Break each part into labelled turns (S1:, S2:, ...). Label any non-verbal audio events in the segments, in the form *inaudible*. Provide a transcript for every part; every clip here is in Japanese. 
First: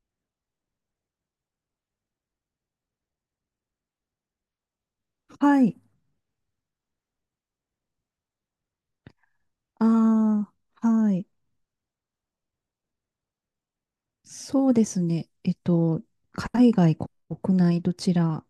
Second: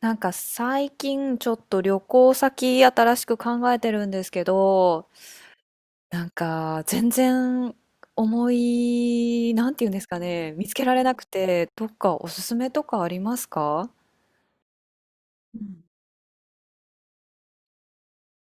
S1: なんか最近ちょっと旅行先新しく考えてるんですけど、
S2: はい。
S1: なんか全然思い、なんていうんですかね、
S2: あ
S1: 見つけ
S2: あ、
S1: られ
S2: は
S1: なく
S2: い。
S1: て、どっかおすすめとかありますか？
S2: そうですね。
S1: うん。
S2: 海外、国内、どちら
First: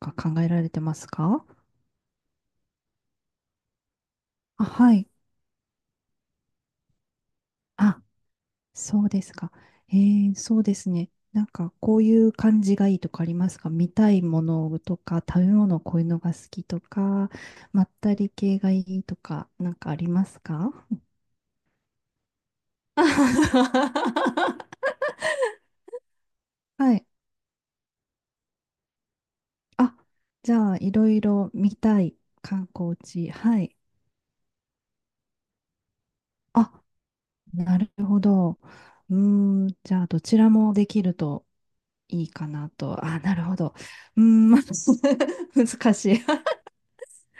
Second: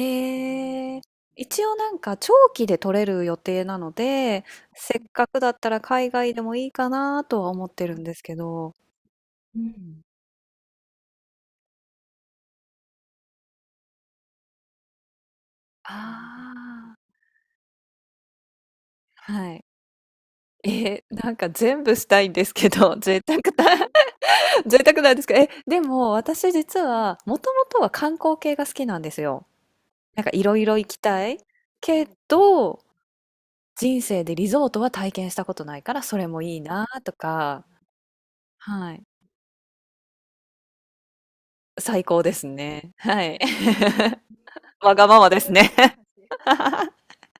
S2: が考えられてま
S1: ー、
S2: すか？
S1: 一応なんか長期で取れる予定なので、
S2: あ、は
S1: せっ
S2: い。
S1: かくだったら海外でもいいかなとは思ってるん
S2: あ、
S1: ですけど、
S2: そうですか。
S1: うん。
S2: そうですね。なんか、こういう感じがいいとかありますか？見たいものとか、食べ物、こ
S1: あ
S2: ういうのが好きとか、まったり系がいいと
S1: あ、
S2: か、
S1: はい。
S2: なんかありますか？
S1: えー、なんか全部したいんですけど、
S2: *laughs*
S1: 贅沢だ。
S2: は
S1: 贅沢なんですけど、え、でも私実
S2: い。
S1: は、もともとは観光系が好きなんですよ。
S2: あ、
S1: なんかい
S2: じ
S1: ろい
S2: ゃあ、
S1: ろ行
S2: い
S1: き
S2: ろい
S1: たい
S2: ろ見た
S1: け
S2: い観
S1: ど、
S2: 光地。はい。
S1: 人生でリゾートは体験したことないから、それもいい
S2: あ、
S1: なとか、
S2: なるほど。
S1: はい。
S2: うーん、じゃあ、どちらもできると
S1: 最高
S2: いい
S1: です
S2: かな
S1: ね。
S2: と。あ、
S1: は
S2: な
S1: い。
S2: るほど。うーん、まあ
S1: *laughs* わがままです
S2: *laughs*
S1: ね。
S2: 難しい。
S1: *laughs*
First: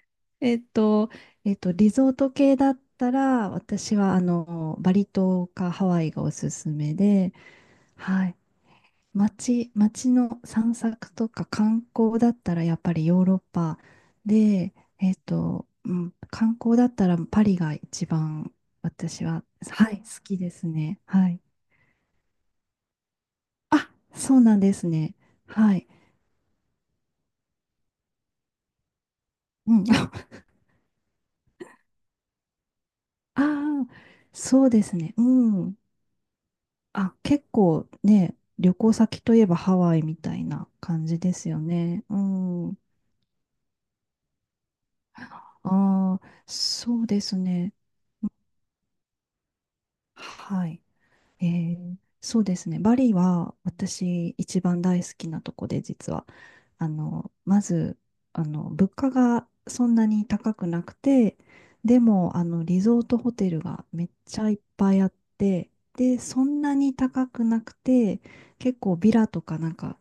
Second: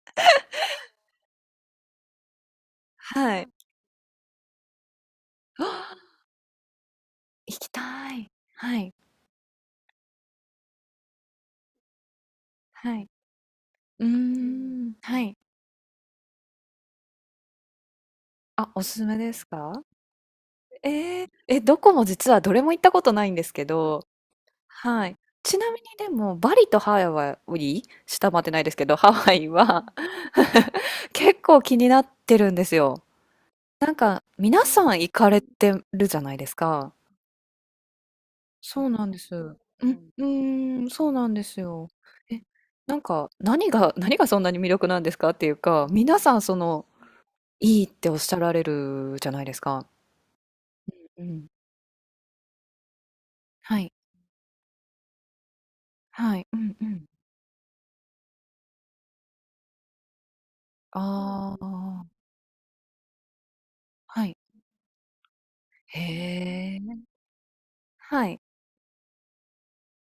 S2: *laughs* えっと、リゾート系だった
S1: はい。
S2: ら、私は、バリ島
S1: *gasps* あ、
S2: かハワイがおすすめで、
S1: 行きた
S2: は
S1: い。
S2: い。
S1: はい。
S2: 街の散策とか観光だったら、やっぱ
S1: は
S2: り
S1: い。
S2: ヨーロッパ
S1: うー
S2: で、
S1: ん。はい。
S2: うん、観光だったらパリが一番
S1: あ、おすすめ
S2: 私
S1: で
S2: は、
S1: すか？
S2: はい、好きですね。
S1: えー、
S2: はい。
S1: え、どこも実はどれも行ったことないんですけ
S2: あ、
S1: ど、
S2: そうなんです
S1: は
S2: ね。
S1: い。ちな
S2: は
S1: みに
S2: い。
S1: でも、バリとハワイ、下回ってないですけど、ハワイ
S2: うん。
S1: は
S2: *laughs*
S1: *laughs* 結構気になってるんですよ。
S2: ああ、
S1: なんか、
S2: そ
S1: 皆
S2: うで
S1: さん
S2: す
S1: 行
S2: ね。う
S1: かれて
S2: ん。
S1: るじゃないですか。
S2: あ、結構ね、旅
S1: そう
S2: 行
S1: なんで
S2: 先
S1: す。
S2: といえ
S1: う
S2: ばハワイ
S1: ん、
S2: み
S1: う
S2: たいな
S1: ーん、
S2: 感
S1: そう
S2: じ
S1: な
S2: で
S1: んで
S2: すよ
S1: すよ。
S2: ね。う
S1: え、
S2: ん。あ
S1: なんか、何が、何がそんなに魅力なんですかっていうか、皆
S2: あ、
S1: さん、その、
S2: そうですね。
S1: いいっておっしゃられるじゃないですか。
S2: はい。
S1: うん。
S2: そうですね。バリは
S1: はい。
S2: 私一番大好きなとこで実は、
S1: はい。うんうん。
S2: まず、物価がそんなに高くなくて、
S1: あ
S2: で
S1: あ、
S2: も、リゾートホテルがめっ
S1: はい。
S2: ちゃいっぱいあって、で、そんな
S1: へ
S2: に
S1: え。
S2: 高くなくて、
S1: はい。
S2: 結構ビラとかなんか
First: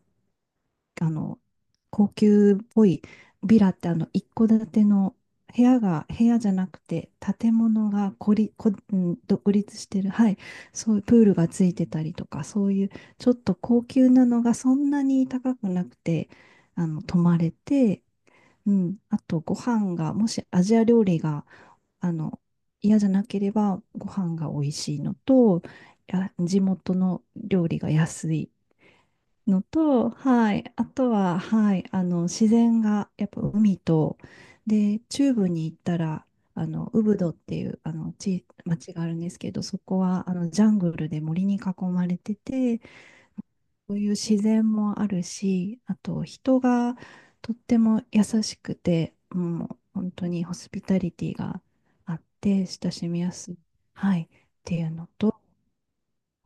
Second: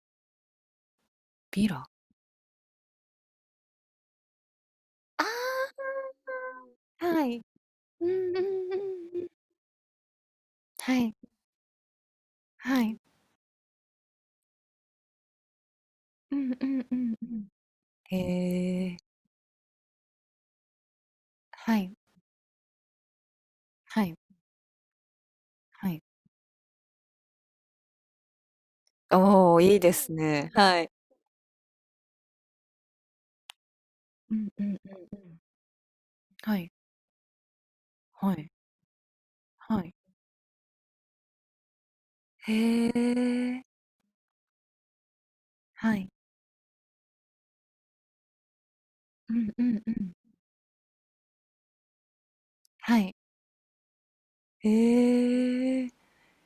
S2: あの、
S1: ビラ。
S2: 高級っぽいビラって一戸建ての
S1: あ
S2: 部屋じゃなく
S1: あ、
S2: て、
S1: はい。
S2: 建物
S1: う
S2: がこ
S1: んう
S2: り、
S1: ん
S2: こ、
S1: う
S2: う
S1: ん
S2: ん、
S1: うん。
S2: 独立してる、はい、そ
S1: は
S2: ういう
S1: い、
S2: プールがついてたりとか、そう
S1: は
S2: いう
S1: い。
S2: ちょっと高級なのがそんなに高くなくて、
S1: うんうんうん
S2: 泊
S1: う
S2: ま
S1: ん。
S2: れて、う
S1: へえ。
S2: ん、あとご飯が、もしアジア料理が、
S1: はい、
S2: あの、嫌じゃなければ
S1: は
S2: ご
S1: い、
S2: 飯が美味しいのと、
S1: はい。
S2: や地元の料理が安い
S1: おお、
S2: の
S1: いいで
S2: と、
S1: すね。
S2: はい、
S1: は
S2: あ
S1: い。
S2: とは、はい、あの自然がやっぱ海と、
S1: うん。うんうんう
S2: で、
S1: んう
S2: 中
S1: ん。
S2: 部に行ったら、
S1: は
S2: あ
S1: い、
S2: のウブドっていうあの
S1: は
S2: 地
S1: い、
S2: 町があるんですけど、そ
S1: はい。
S2: こはあのジャングルで森に囲まれてて、
S1: へえ。
S2: そういう自然もあるし、
S1: は
S2: あ
S1: い。
S2: と人がとっても優しくて、
S1: うんう
S2: もう
S1: んう
S2: 本
S1: ん。
S2: 当にホスピタリティがあって親
S1: は
S2: し
S1: い。
S2: みやすい、はい、っていうのと、
S1: へえ。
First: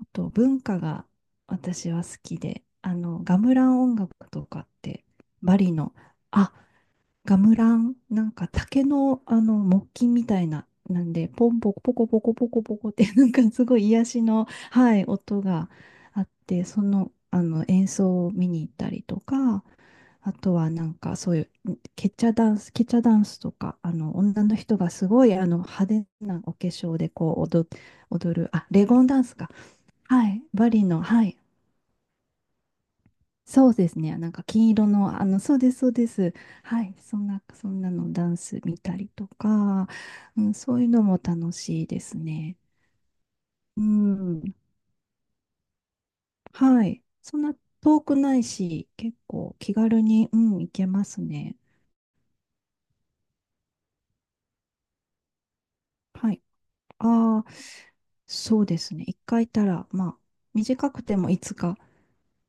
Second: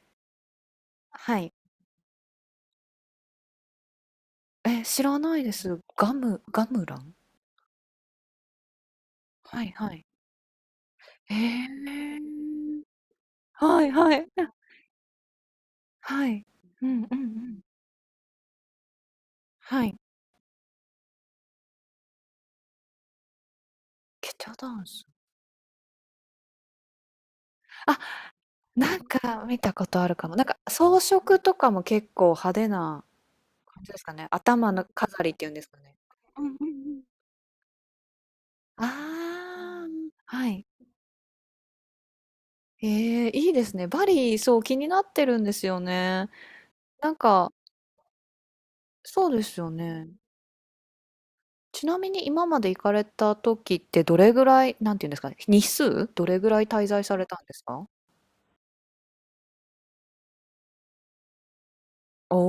S2: あと文化が
S1: はい。
S2: 私は好きで、ガムラン音楽とかっ
S1: え、知
S2: て、
S1: らないで
S2: バリ
S1: す。
S2: の、
S1: ガム
S2: あ、
S1: ガムラン？
S2: ガムラン、なんか竹の、
S1: はい
S2: 木
S1: はい。
S2: 琴みたいな、なんで、
S1: へ
S2: ポンポコポコポコ
S1: え。
S2: ポコポコって、*laughs* なんかすご
S1: は
S2: い
S1: い
S2: 癒
S1: は
S2: し
S1: い。
S2: の、
S1: あ、
S2: はい、音があ
S1: は
S2: っ
S1: い。
S2: て、そ
S1: うんうん
S2: の、
S1: うん。
S2: 演奏を見に行ったりとか、
S1: はい。
S2: あとはなんかそういうケチャダンスとか、
S1: ケ
S2: 女
S1: チャ
S2: の
S1: ダ
S2: 人
S1: ン
S2: が
S1: ス。
S2: すごい、派手なお化粧でこう
S1: あ、
S2: 踊る、あ、レ
S1: な
S2: ゴ
S1: ん
S2: ンダンス
S1: か
S2: か。
S1: 見たことあるか
S2: は
S1: も。
S2: い。
S1: なんか
S2: バリ
S1: 装
S2: の、は
S1: 飾
S2: い。
S1: とかも結構派手な
S2: そう
S1: 感
S2: で
S1: じで
S2: す
S1: すか
S2: ね。
S1: ね。
S2: なんか金
S1: 頭の
S2: 色の、
S1: 飾りっていうん
S2: そう
S1: です
S2: で
S1: か
S2: す、そう
S1: ね。
S2: です。
S1: うんうんう
S2: はい。
S1: ん。
S2: そんなのダンス見
S1: あ
S2: たりとか、
S1: あ、
S2: う
S1: は
S2: ん、
S1: い。
S2: そういうのも楽しいですね。
S1: ええ、いいです
S2: う
S1: ね。バリ、
S2: ん。
S1: そう、気になってるんですよね。
S2: はい。
S1: なん
S2: そん
S1: か、
S2: な遠くないし、結
S1: そうで
S2: 構
S1: すよ
S2: 気軽
S1: ね。
S2: に、うん、行けますね。
S1: ちなみに今まで行かれた時ってどれぐらい、なんていうんですかね、日数ど
S2: は
S1: れ
S2: い。
S1: ぐらい滞在された
S2: あ
S1: ん
S2: あ、
S1: ですか？
S2: そうですね。一回行ったら、まあ、短くてもいつか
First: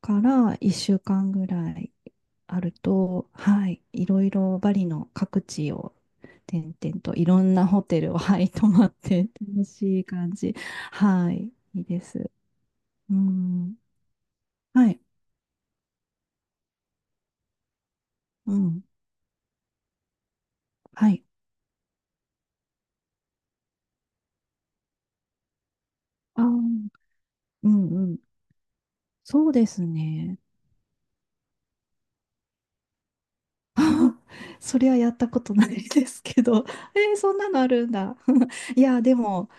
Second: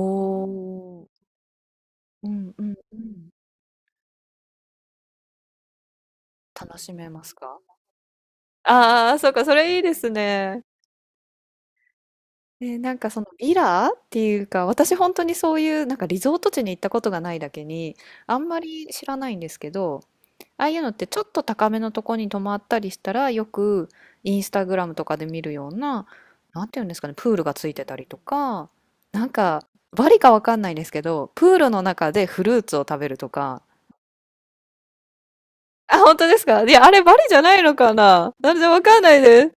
S2: から1週
S1: お、
S2: 間ぐらい
S1: うん
S2: あ
S1: う
S2: る
S1: んうん。
S2: と、はい、いろいろバリの各地を転
S1: 楽し
S2: 々
S1: め
S2: と
S1: ま
S2: い
S1: す
S2: ろん
S1: か？
S2: なホテルを、はい、泊まっ
S1: ああー、
S2: て
S1: そうか、そ
S2: 楽
S1: れいいで
S2: しい
S1: す
S2: 感じ。
S1: ね。
S2: はい、いいです。
S1: で、なんか
S2: う
S1: そのビ
S2: ん、
S1: ラっていうか、
S2: は
S1: 私
S2: い、
S1: 本当にそういうなんかリゾート地に行ったことがないだけに、あん
S2: う
S1: ま
S2: ん、
S1: り知らないんですけど、ああいうのって
S2: は
S1: ちょ
S2: い。
S1: っと高めのとこに泊まったりしたら、よくインスタグラムとかで見るような、
S2: ああ、う
S1: なんていうん
S2: ん
S1: ですかね、プールがつ
S2: う
S1: いてたりと
S2: ん。
S1: か、なん
S2: そう
S1: か
S2: です
S1: バリか
S2: ね。
S1: わかんないんですけど、プールの中でフルーツを食べるとか、
S2: *laughs* それはやったことない
S1: あ、
S2: で
S1: 本
S2: す
S1: 当で
S2: け
S1: すか？
S2: ど、
S1: いや、あれバ
S2: えー
S1: リ
S2: そ
S1: じ
S2: ん
S1: ゃ
S2: な
S1: な
S2: の
S1: い
S2: あ
S1: の
S2: るん
S1: か
S2: だ。
S1: な、なんで
S2: *laughs*
S1: わ
S2: い
S1: か
S2: や、
S1: んな
S2: で
S1: いで
S2: も、
S1: す。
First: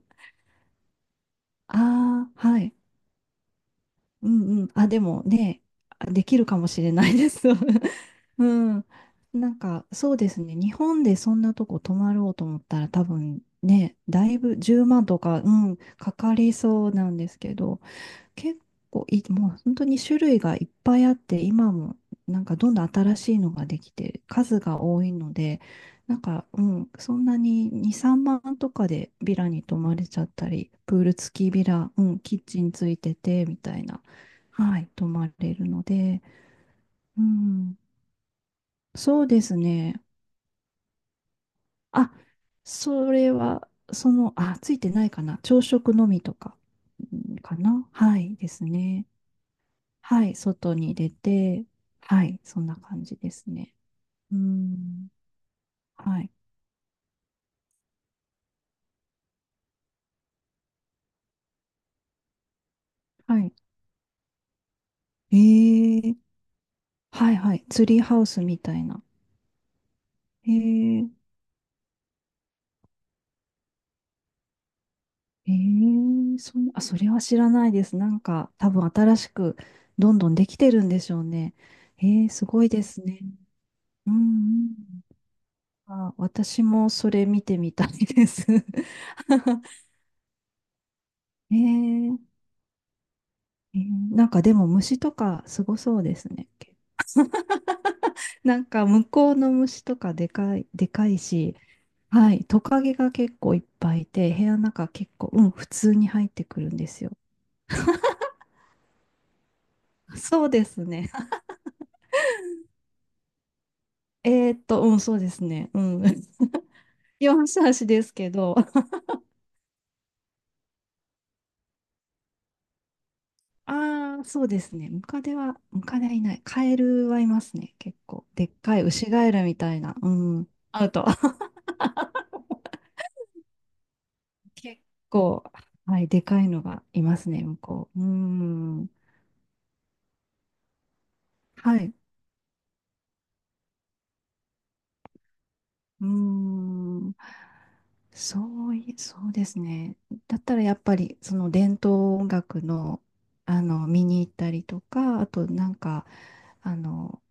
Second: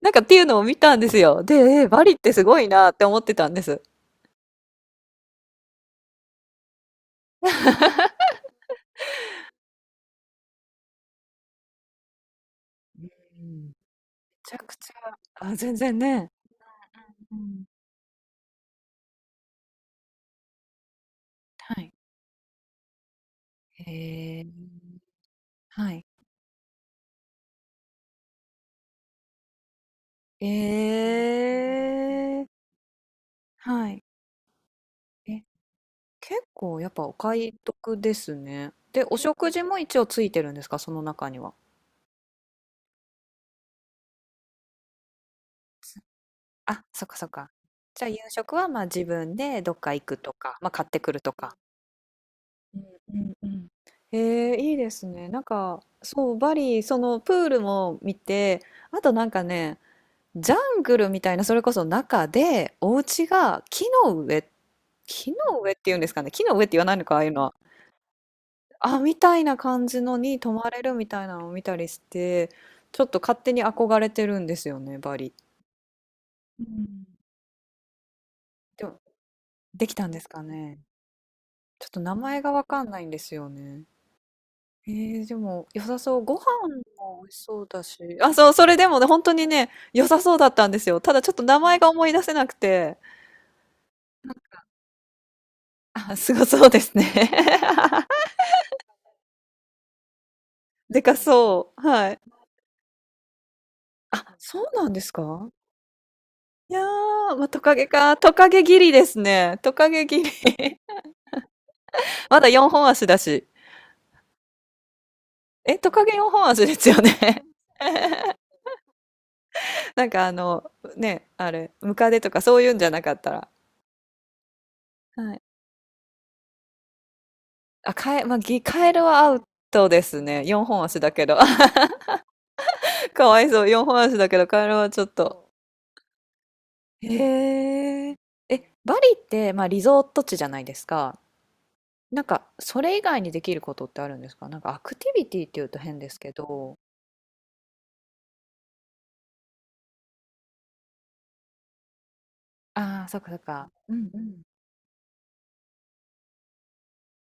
S1: なんかっていうのを見たんですよ。で、
S2: *laughs*
S1: えバリっ
S2: あ
S1: てす
S2: あ、は
S1: ごい
S2: い。
S1: なって思ってたんです。
S2: うんうん。あ、でもね、あできるかもしれないです。*laughs* うん。なんか、そうですね。日本でそんなとこ泊まろうと思ったら多
S1: う
S2: 分
S1: ん、
S2: ね、だい
S1: ち
S2: ぶ
S1: ゃく
S2: 10
S1: ち
S2: 万とか、
S1: ゃ
S2: う
S1: あ、全
S2: ん、
S1: 然
S2: か
S1: ね。
S2: かりそうなんで
S1: う
S2: すけ
S1: ん、
S2: ど、結構いい、もう本当に種類がいっぱいあって、今
S1: はい。
S2: もなんかどんどん新しいのがで
S1: へ
S2: きて、
S1: え。
S2: 数が多いので、
S1: はい。
S2: なんか、うん、そんなに2、3万とかでビラに泊まれちゃったり、プー
S1: え
S2: ル付きビラ、うん、キッ
S1: え、
S2: チンついてて、みたい
S1: は
S2: な、
S1: い。
S2: はい、泊ま
S1: え、
S2: れるので、
S1: 結構やっぱお
S2: う
S1: 買い
S2: ん、
S1: 得ですね。で、お
S2: そうで
S1: 食
S2: す
S1: 事も一
S2: ね。
S1: 応ついてるんですか？その中には。
S2: あ、それは、その、あ、ついてないかな。朝食のみとか、
S1: あ、そっか
S2: う
S1: そっ
S2: ん
S1: か。
S2: かな。
S1: じゃあ夕
S2: はい、で
S1: 食
S2: す
S1: は、ま、自
S2: ね。
S1: 分でどっか行く
S2: は
S1: と
S2: い、
S1: か、ま、
S2: 外
S1: 買っ
S2: に
S1: て
S2: 出
S1: くるとか。
S2: て、はい、そんな
S1: う
S2: 感じで
S1: んう
S2: す
S1: んうん。
S2: ね。
S1: え
S2: う
S1: え、いいです
S2: ん、
S1: ね。なんか、
S2: はい、
S1: そう、バリ、そのプールも見て、あとなんかねジャングルみたいな、それこそ中で、お家
S2: はい。
S1: が木の上、木の上ってい
S2: え
S1: うんです
S2: え、
S1: かね、木の上って言わないのか、ああい
S2: は
S1: う
S2: い、
S1: のは。
S2: はい、ツリーハウスみたい
S1: あ、
S2: な。
S1: みたいな感じのに泊まれるみ
S2: ええ
S1: たいなのを見たりして、ちょっと勝手に憧れてるんですよね、バリ。
S2: ええ
S1: う
S2: あ、そ
S1: ん。
S2: れは知らないです。なんか、多
S1: で
S2: 分
S1: も、
S2: 新しく
S1: できたん
S2: どん
S1: です
S2: どん
S1: か
S2: できて
S1: ね。
S2: るんでしょうね。
S1: ちょっと名
S2: ええ、
S1: 前
S2: す
S1: が
S2: ご
S1: わ
S2: い
S1: か
S2: で
S1: んな
S2: す
S1: いんで
S2: ね。
S1: すよね。
S2: うん、う
S1: えー、でも良
S2: ん。
S1: さ
S2: あ、
S1: そう。ご飯
S2: 私もそ
S1: も
S2: れ
S1: 美味し
S2: 見て
S1: そう
S2: み
S1: だ
S2: た
S1: し。
S2: いで
S1: あ、
S2: す。
S1: そう、それ
S2: *laughs*
S1: でもね、本当にね、良さそうだったんですよ。ただちょっと名前が思い出
S2: え
S1: せ
S2: え
S1: なくて。
S2: ええ、なんかでも虫とかすごそうで
S1: あ、
S2: す
S1: すご
S2: ね。
S1: そうですね。*laughs*
S2: なんか向こうの虫とかでかい、で
S1: で
S2: か
S1: か
S2: いし、
S1: そう。はい。
S2: はい、トカゲが結構いっぱいいて、
S1: あ、
S2: 部屋の
S1: そう
S2: 中
S1: なんで
S2: 結
S1: す
S2: 構、う
S1: か？
S2: ん、普通に入ってくる
S1: い
S2: ん
S1: や
S2: ですよ。
S1: ー、まあ、トカゲか。トカゲギリですね。トカゲ
S2: *laughs*
S1: ギリ。
S2: そうです
S1: *laughs*
S2: ね。
S1: まだ4本足だし。
S2: *laughs* うん、そうですね。
S1: え、
S2: う
S1: ト
S2: ん。
S1: カゲ
S2: *laughs*
S1: 4本足ですよね。
S2: 四足ですけ
S1: *laughs*
S2: ど、
S1: なんかあの、ね、あれ、ムカデとかそういうんじゃなかったら。
S2: *laughs* ああ、そうですね。
S1: はい。
S2: ムカデはいない。カエルはいますね、
S1: あ、
S2: 結
S1: カエ、
S2: 構。
S1: まあ、
S2: でっ
S1: ギ
S2: かい
S1: カ
S2: ウ
S1: エル
S2: シ
S1: は
S2: ガ
S1: ア
S2: エ
S1: ウ
S2: ルみたい
S1: ト
S2: な、
S1: で
S2: う
S1: すね。
S2: ん、
S1: 4本
S2: アウ
S1: 足
S2: ト。
S1: だけど。*laughs* かわいそう。4本足だけど、
S2: *laughs*
S1: カエル
S2: 結
S1: はちょっ
S2: 構、
S1: と。
S2: はい、でかいのがいますね、向こう。う
S1: へえ。え、
S2: ん。
S1: バリって、まあ、リゾート地じゃないですか。
S2: はい。
S1: なんか、それ以外にできることってあるんですか？なんか、アクティビティっていうと変
S2: う
S1: ですけ
S2: ー
S1: ど。
S2: ん。そうい、そうですね。だったらやっぱりその伝統音楽の、
S1: ああ、そっかそっ
S2: あ
S1: か。
S2: の
S1: う
S2: 見
S1: んう
S2: に行っ
S1: ん。
S2: たりとか、あとなんかあの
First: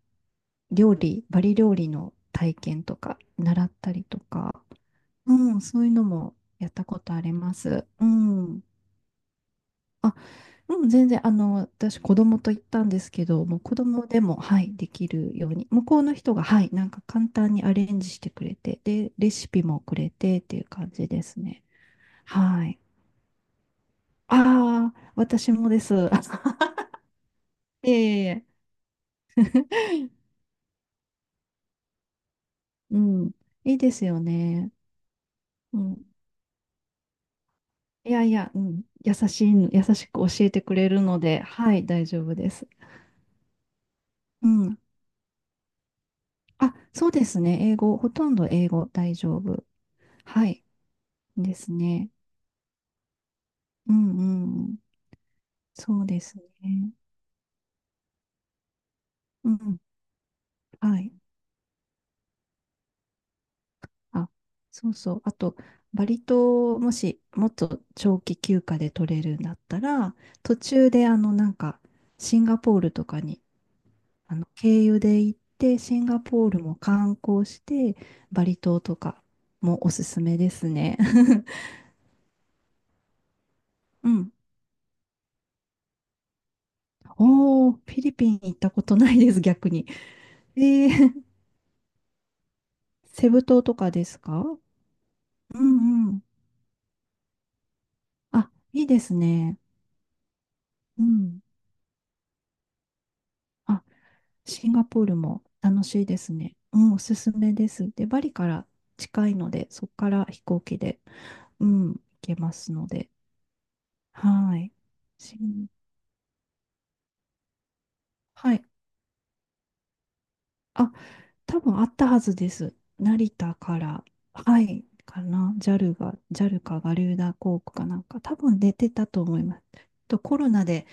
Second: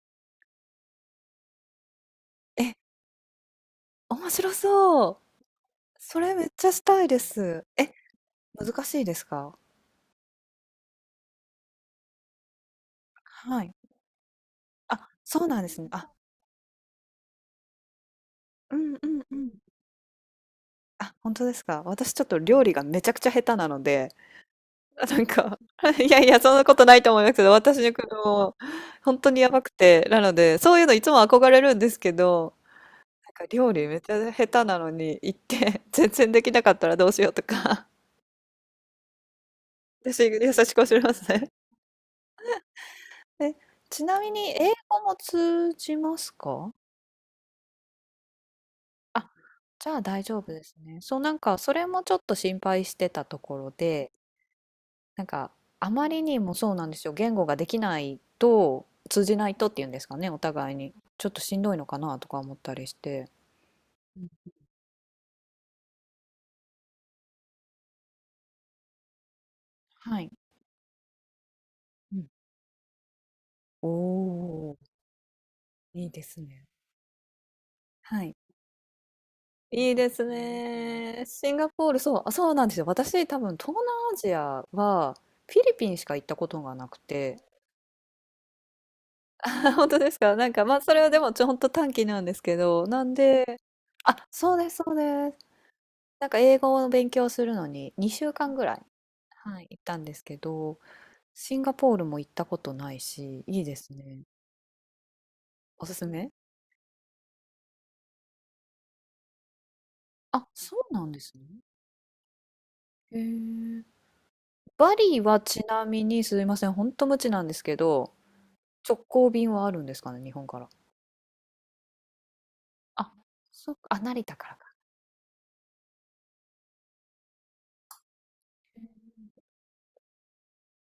S2: 料理、バリ料理の体
S1: え、
S2: 験とか習ったりと
S1: 面白
S2: か、
S1: そう。
S2: うん、そういうの
S1: そ
S2: も
S1: れめっち
S2: や
S1: ゃ
S2: っ
S1: し
S2: たこ
S1: たい
S2: と
S1: で
S2: ありま
S1: す。
S2: す。
S1: え、
S2: うん。
S1: 難しいですか？
S2: あ、うん、全然、私、子供と行ったんですけど、もう
S1: はい。
S2: 子供でも、はい、でき
S1: あ、
S2: る
S1: そう
S2: よう
S1: なん
S2: に、
S1: です
S2: 向
S1: ね。
S2: こう
S1: あ、
S2: の人が、はい、なんか簡単にアレンジしてくれ
S1: う
S2: て、
S1: んう
S2: で、
S1: ん
S2: レ
S1: う
S2: シ
S1: ん。
S2: ピもくれてっていう感じ
S1: あ、
S2: で
S1: 本
S2: す
S1: 当で
S2: ね。
S1: すか？私ちょっと料
S2: は
S1: 理
S2: い。
S1: がめちゃくちゃ下手なので、
S2: あ
S1: あ、
S2: あ、
S1: なん
S2: 私
S1: か、
S2: もで
S1: *laughs*
S2: す。*laughs*
S1: いやいや、そんなことないと思いますけど、私
S2: い
S1: の子
S2: えいえ
S1: 供、本当にやば
S2: い
S1: くて、な
S2: え。
S1: ので、そういうのいつも憧れるんですけど、
S2: う
S1: な
S2: ん、
S1: んか料
S2: いい
S1: 理
S2: で
S1: めっ
S2: す
S1: ち
S2: よ
S1: ゃ下手
S2: ね。
S1: なのに行っ
S2: う
S1: て *laughs*
S2: ん、
S1: 全然できなかったらどうしようとか。
S2: いやいや、うん、優
S1: *laughs*
S2: しく
S1: 私
S2: 教え
S1: 優
S2: て
S1: し
S2: く
S1: く
S2: れ
S1: 教え
S2: る
S1: ま
S2: の
S1: す
S2: で、
S1: ね。
S2: はい、大丈夫です。
S1: え、ちなみ
S2: う
S1: に英
S2: ん。
S1: 語も通じますか？
S2: あ、そうですね。英語、ほとんど英語大
S1: あ、
S2: 丈夫。
S1: じゃあ大丈
S2: は
S1: 夫で
S2: い、
S1: すね。そうなん
S2: で
S1: かそ
S2: す
S1: れも
S2: ね。
S1: ちょっと心配してたところ
S2: う
S1: で、
S2: んうん。
S1: なんかあ
S2: そう
S1: ま
S2: で
S1: り
S2: す
S1: にもそうなん
S2: ね。
S1: ですよ。言語ができないと通じな
S2: う
S1: いとっ
S2: ん。
S1: ていうんですかね、お互いに。
S2: はい。
S1: ちょっとしんどいのかなとか思ったりして。うん。
S2: あ、そうそう。あと、バリ島をもし、もっと長期休暇で取れるんだったら、
S1: はい。
S2: 途中で、なんか、
S1: うん、
S2: シンガポールとかに、
S1: おお、
S2: 経由で行って、シン
S1: いい
S2: ガ
S1: です
S2: ポール
S1: ね。
S2: も観光して、
S1: はい。
S2: バリ島とかもお
S1: いい
S2: す
S1: で
S2: す
S1: す
S2: めですね。
S1: ね。
S2: *laughs*
S1: シンガポール、そう、あ、そうなんですよ。私、多分、東南
S2: う
S1: ア
S2: ん。
S1: ジアは、フィリピンしか行ったことがなくて。
S2: おー、フィリピン行ったことないです、逆
S1: *laughs*
S2: に。
S1: 本当ですか？なん
S2: え
S1: か、まあ、
S2: ー、
S1: それはでも、ちょ、ほんと短期なんですけど、なん
S2: セブ
S1: で、
S2: 島とかで
S1: あ、
S2: すか？
S1: そうです、そうです。
S2: うんうん。
S1: なんか、英語の勉強するのに、2週
S2: あ、
S1: 間ぐらい、
S2: いいですね。
S1: はい、行ったんですけど、
S2: うん。
S1: シンガポールも行ったことないし、いいで
S2: あ、
S1: すね。
S2: シンガポールも楽
S1: おす
S2: し
S1: す
S2: いで
S1: め。
S2: すね。うん、おすすめです。で、バリから近いので、そこから飛
S1: あ、
S2: 行
S1: そ
S2: 機
S1: う
S2: で、
S1: なんですね。
S2: うん、行けますので。
S1: へえ。
S2: はい。
S1: バリ
S2: シ
S1: はち
S2: ン
S1: なみに、すいません、本当無知なんですけど、
S2: はい。
S1: 直行便はあるんですかね、日本から。
S2: あ、多分あったはずです。
S1: あ、
S2: 成田
S1: そっ
S2: か
S1: か、あ、
S2: ら、
S1: 成田から
S2: は
S1: か。
S2: い、かな。ジャルかガリューダ航空かなんか、多分出てたと思います。とコロナで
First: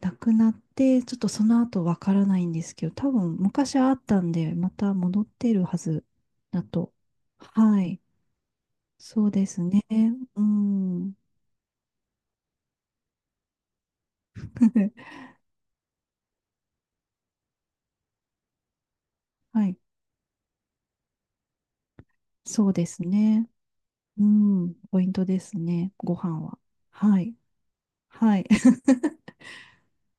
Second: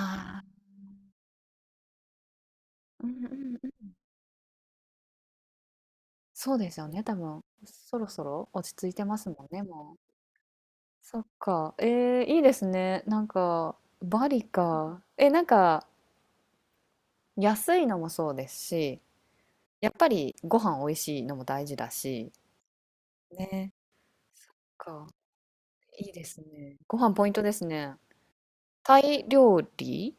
S2: なくなっ
S1: あ、
S2: て、ちょっとその後わからないんですけど、
S1: うん
S2: 多
S1: う
S2: 分
S1: んう
S2: 昔あ
S1: ん。
S2: ったんで、また戻ってるはず
S1: そう
S2: だ
S1: ですよ
S2: と。
S1: ね、多分。
S2: は
S1: そ
S2: い。
S1: ろそろ落ち着いてま
S2: そ
S1: す
S2: う
S1: も
S2: で
S1: んね、
S2: すね。
S1: もう。
S2: うん。
S1: そっか。えー、いいですね。なんか、バリか。
S2: *laughs*
S1: え、なんか、安いのもそうですし、
S2: はい。
S1: やっぱりご飯美味しいのも大事だし。
S2: そうですね。
S1: ね。
S2: う
S1: そっ
S2: ん。ポイ
S1: か。
S2: ントですね。
S1: いい
S2: ご
S1: です
S2: 飯は。
S1: ね。ご飯
S2: は
S1: ポイン
S2: い。
S1: トですね。
S2: はい。*laughs*
S1: タイ料理。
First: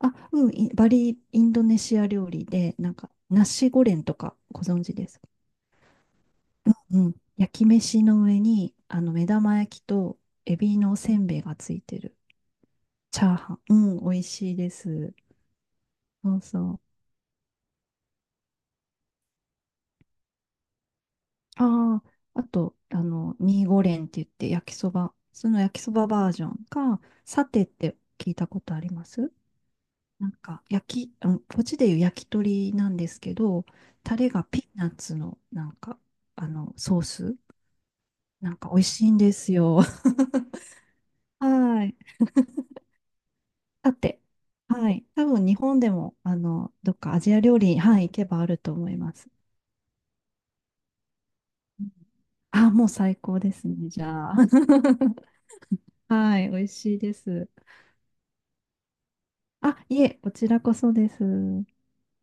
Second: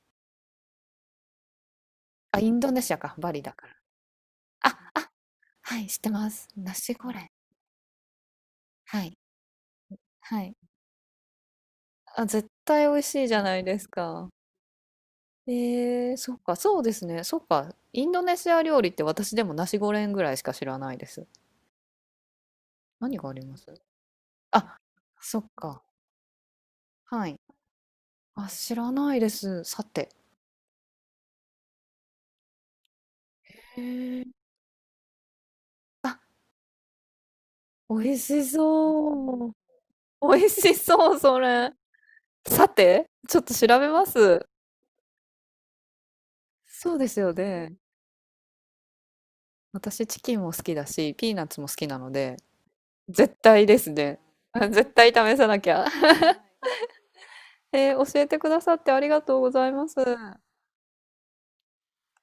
S2: あ、うん。バリ、インドネシア料
S1: あ、
S2: 理
S1: インド
S2: で、
S1: ネ
S2: な
S1: シ
S2: ん
S1: ア
S2: か、
S1: か。バリ
S2: ナ
S1: だか
S2: シ
S1: ら。
S2: ゴレンとかご
S1: あ、
S2: 存知で
S1: あ、
S2: すか？
S1: はい、知ってます。ナシ
S2: う
S1: ゴ
S2: ん。
S1: レン。
S2: 焼き飯の上に、
S1: はい。
S2: 目玉焼きと
S1: はい。
S2: エビのおせんべいがついてる。
S1: あ、絶対美味
S2: チ
S1: しい
S2: ャ
S1: じ
S2: ー
S1: ゃ
S2: ハ
S1: な
S2: ン。
S1: い
S2: う
S1: です
S2: ん。美味
S1: か。
S2: しいです。
S1: えー、そ
S2: そ
S1: っ
S2: う
S1: か、
S2: そ
S1: そうで
S2: う。
S1: すね。そっか、インドネシア料理って私でもナシゴレンぐらいしか知らないです。
S2: ああ、あと、
S1: 何がありま
S2: ミー
S1: す？
S2: ゴレンって言って焼き
S1: あ、
S2: そば、
S1: そっ
S2: その焼き
S1: か。
S2: そばバージョンか、
S1: はい。
S2: サテって聞いた
S1: あ、
S2: こと
S1: 知
S2: あり
S1: ら
S2: ま
S1: ないで
S2: す
S1: す。さて。
S2: なんか、あのこっちでいう焼き鳥なんですけど、タ
S1: へえ。
S2: レがピーナッツの、なんか、
S1: あ、
S2: ソース
S1: 美味し
S2: なんか美味しいんで
S1: そ
S2: す
S1: う。
S2: よ。
S1: 美味
S2: *laughs*
S1: しそう、それ。
S2: はい。
S1: さて、ちょっと調べ
S2: サ
S1: ま
S2: テ。
S1: す。
S2: はい。多分日本でも、ど
S1: そ
S2: っ
S1: うで
S2: か
S1: す
S2: ア
S1: よ
S2: ジア料理
S1: ね。
S2: に、はい、行けばあると思います。
S1: 私、チキンも好きだし、ピーナッツも好きなので、
S2: あ、もう最
S1: 絶
S2: 高で
S1: 対
S2: す
S1: で
S2: ね、
S1: す
S2: じ
S1: ね。
S2: ゃあ。
S1: *laughs* あ、絶対試さなきゃ。
S2: *laughs* はい、美味しいです。
S1: えー教えてくださってありがとうござい
S2: あ、
S1: ます。
S2: いえ、こちらこそです。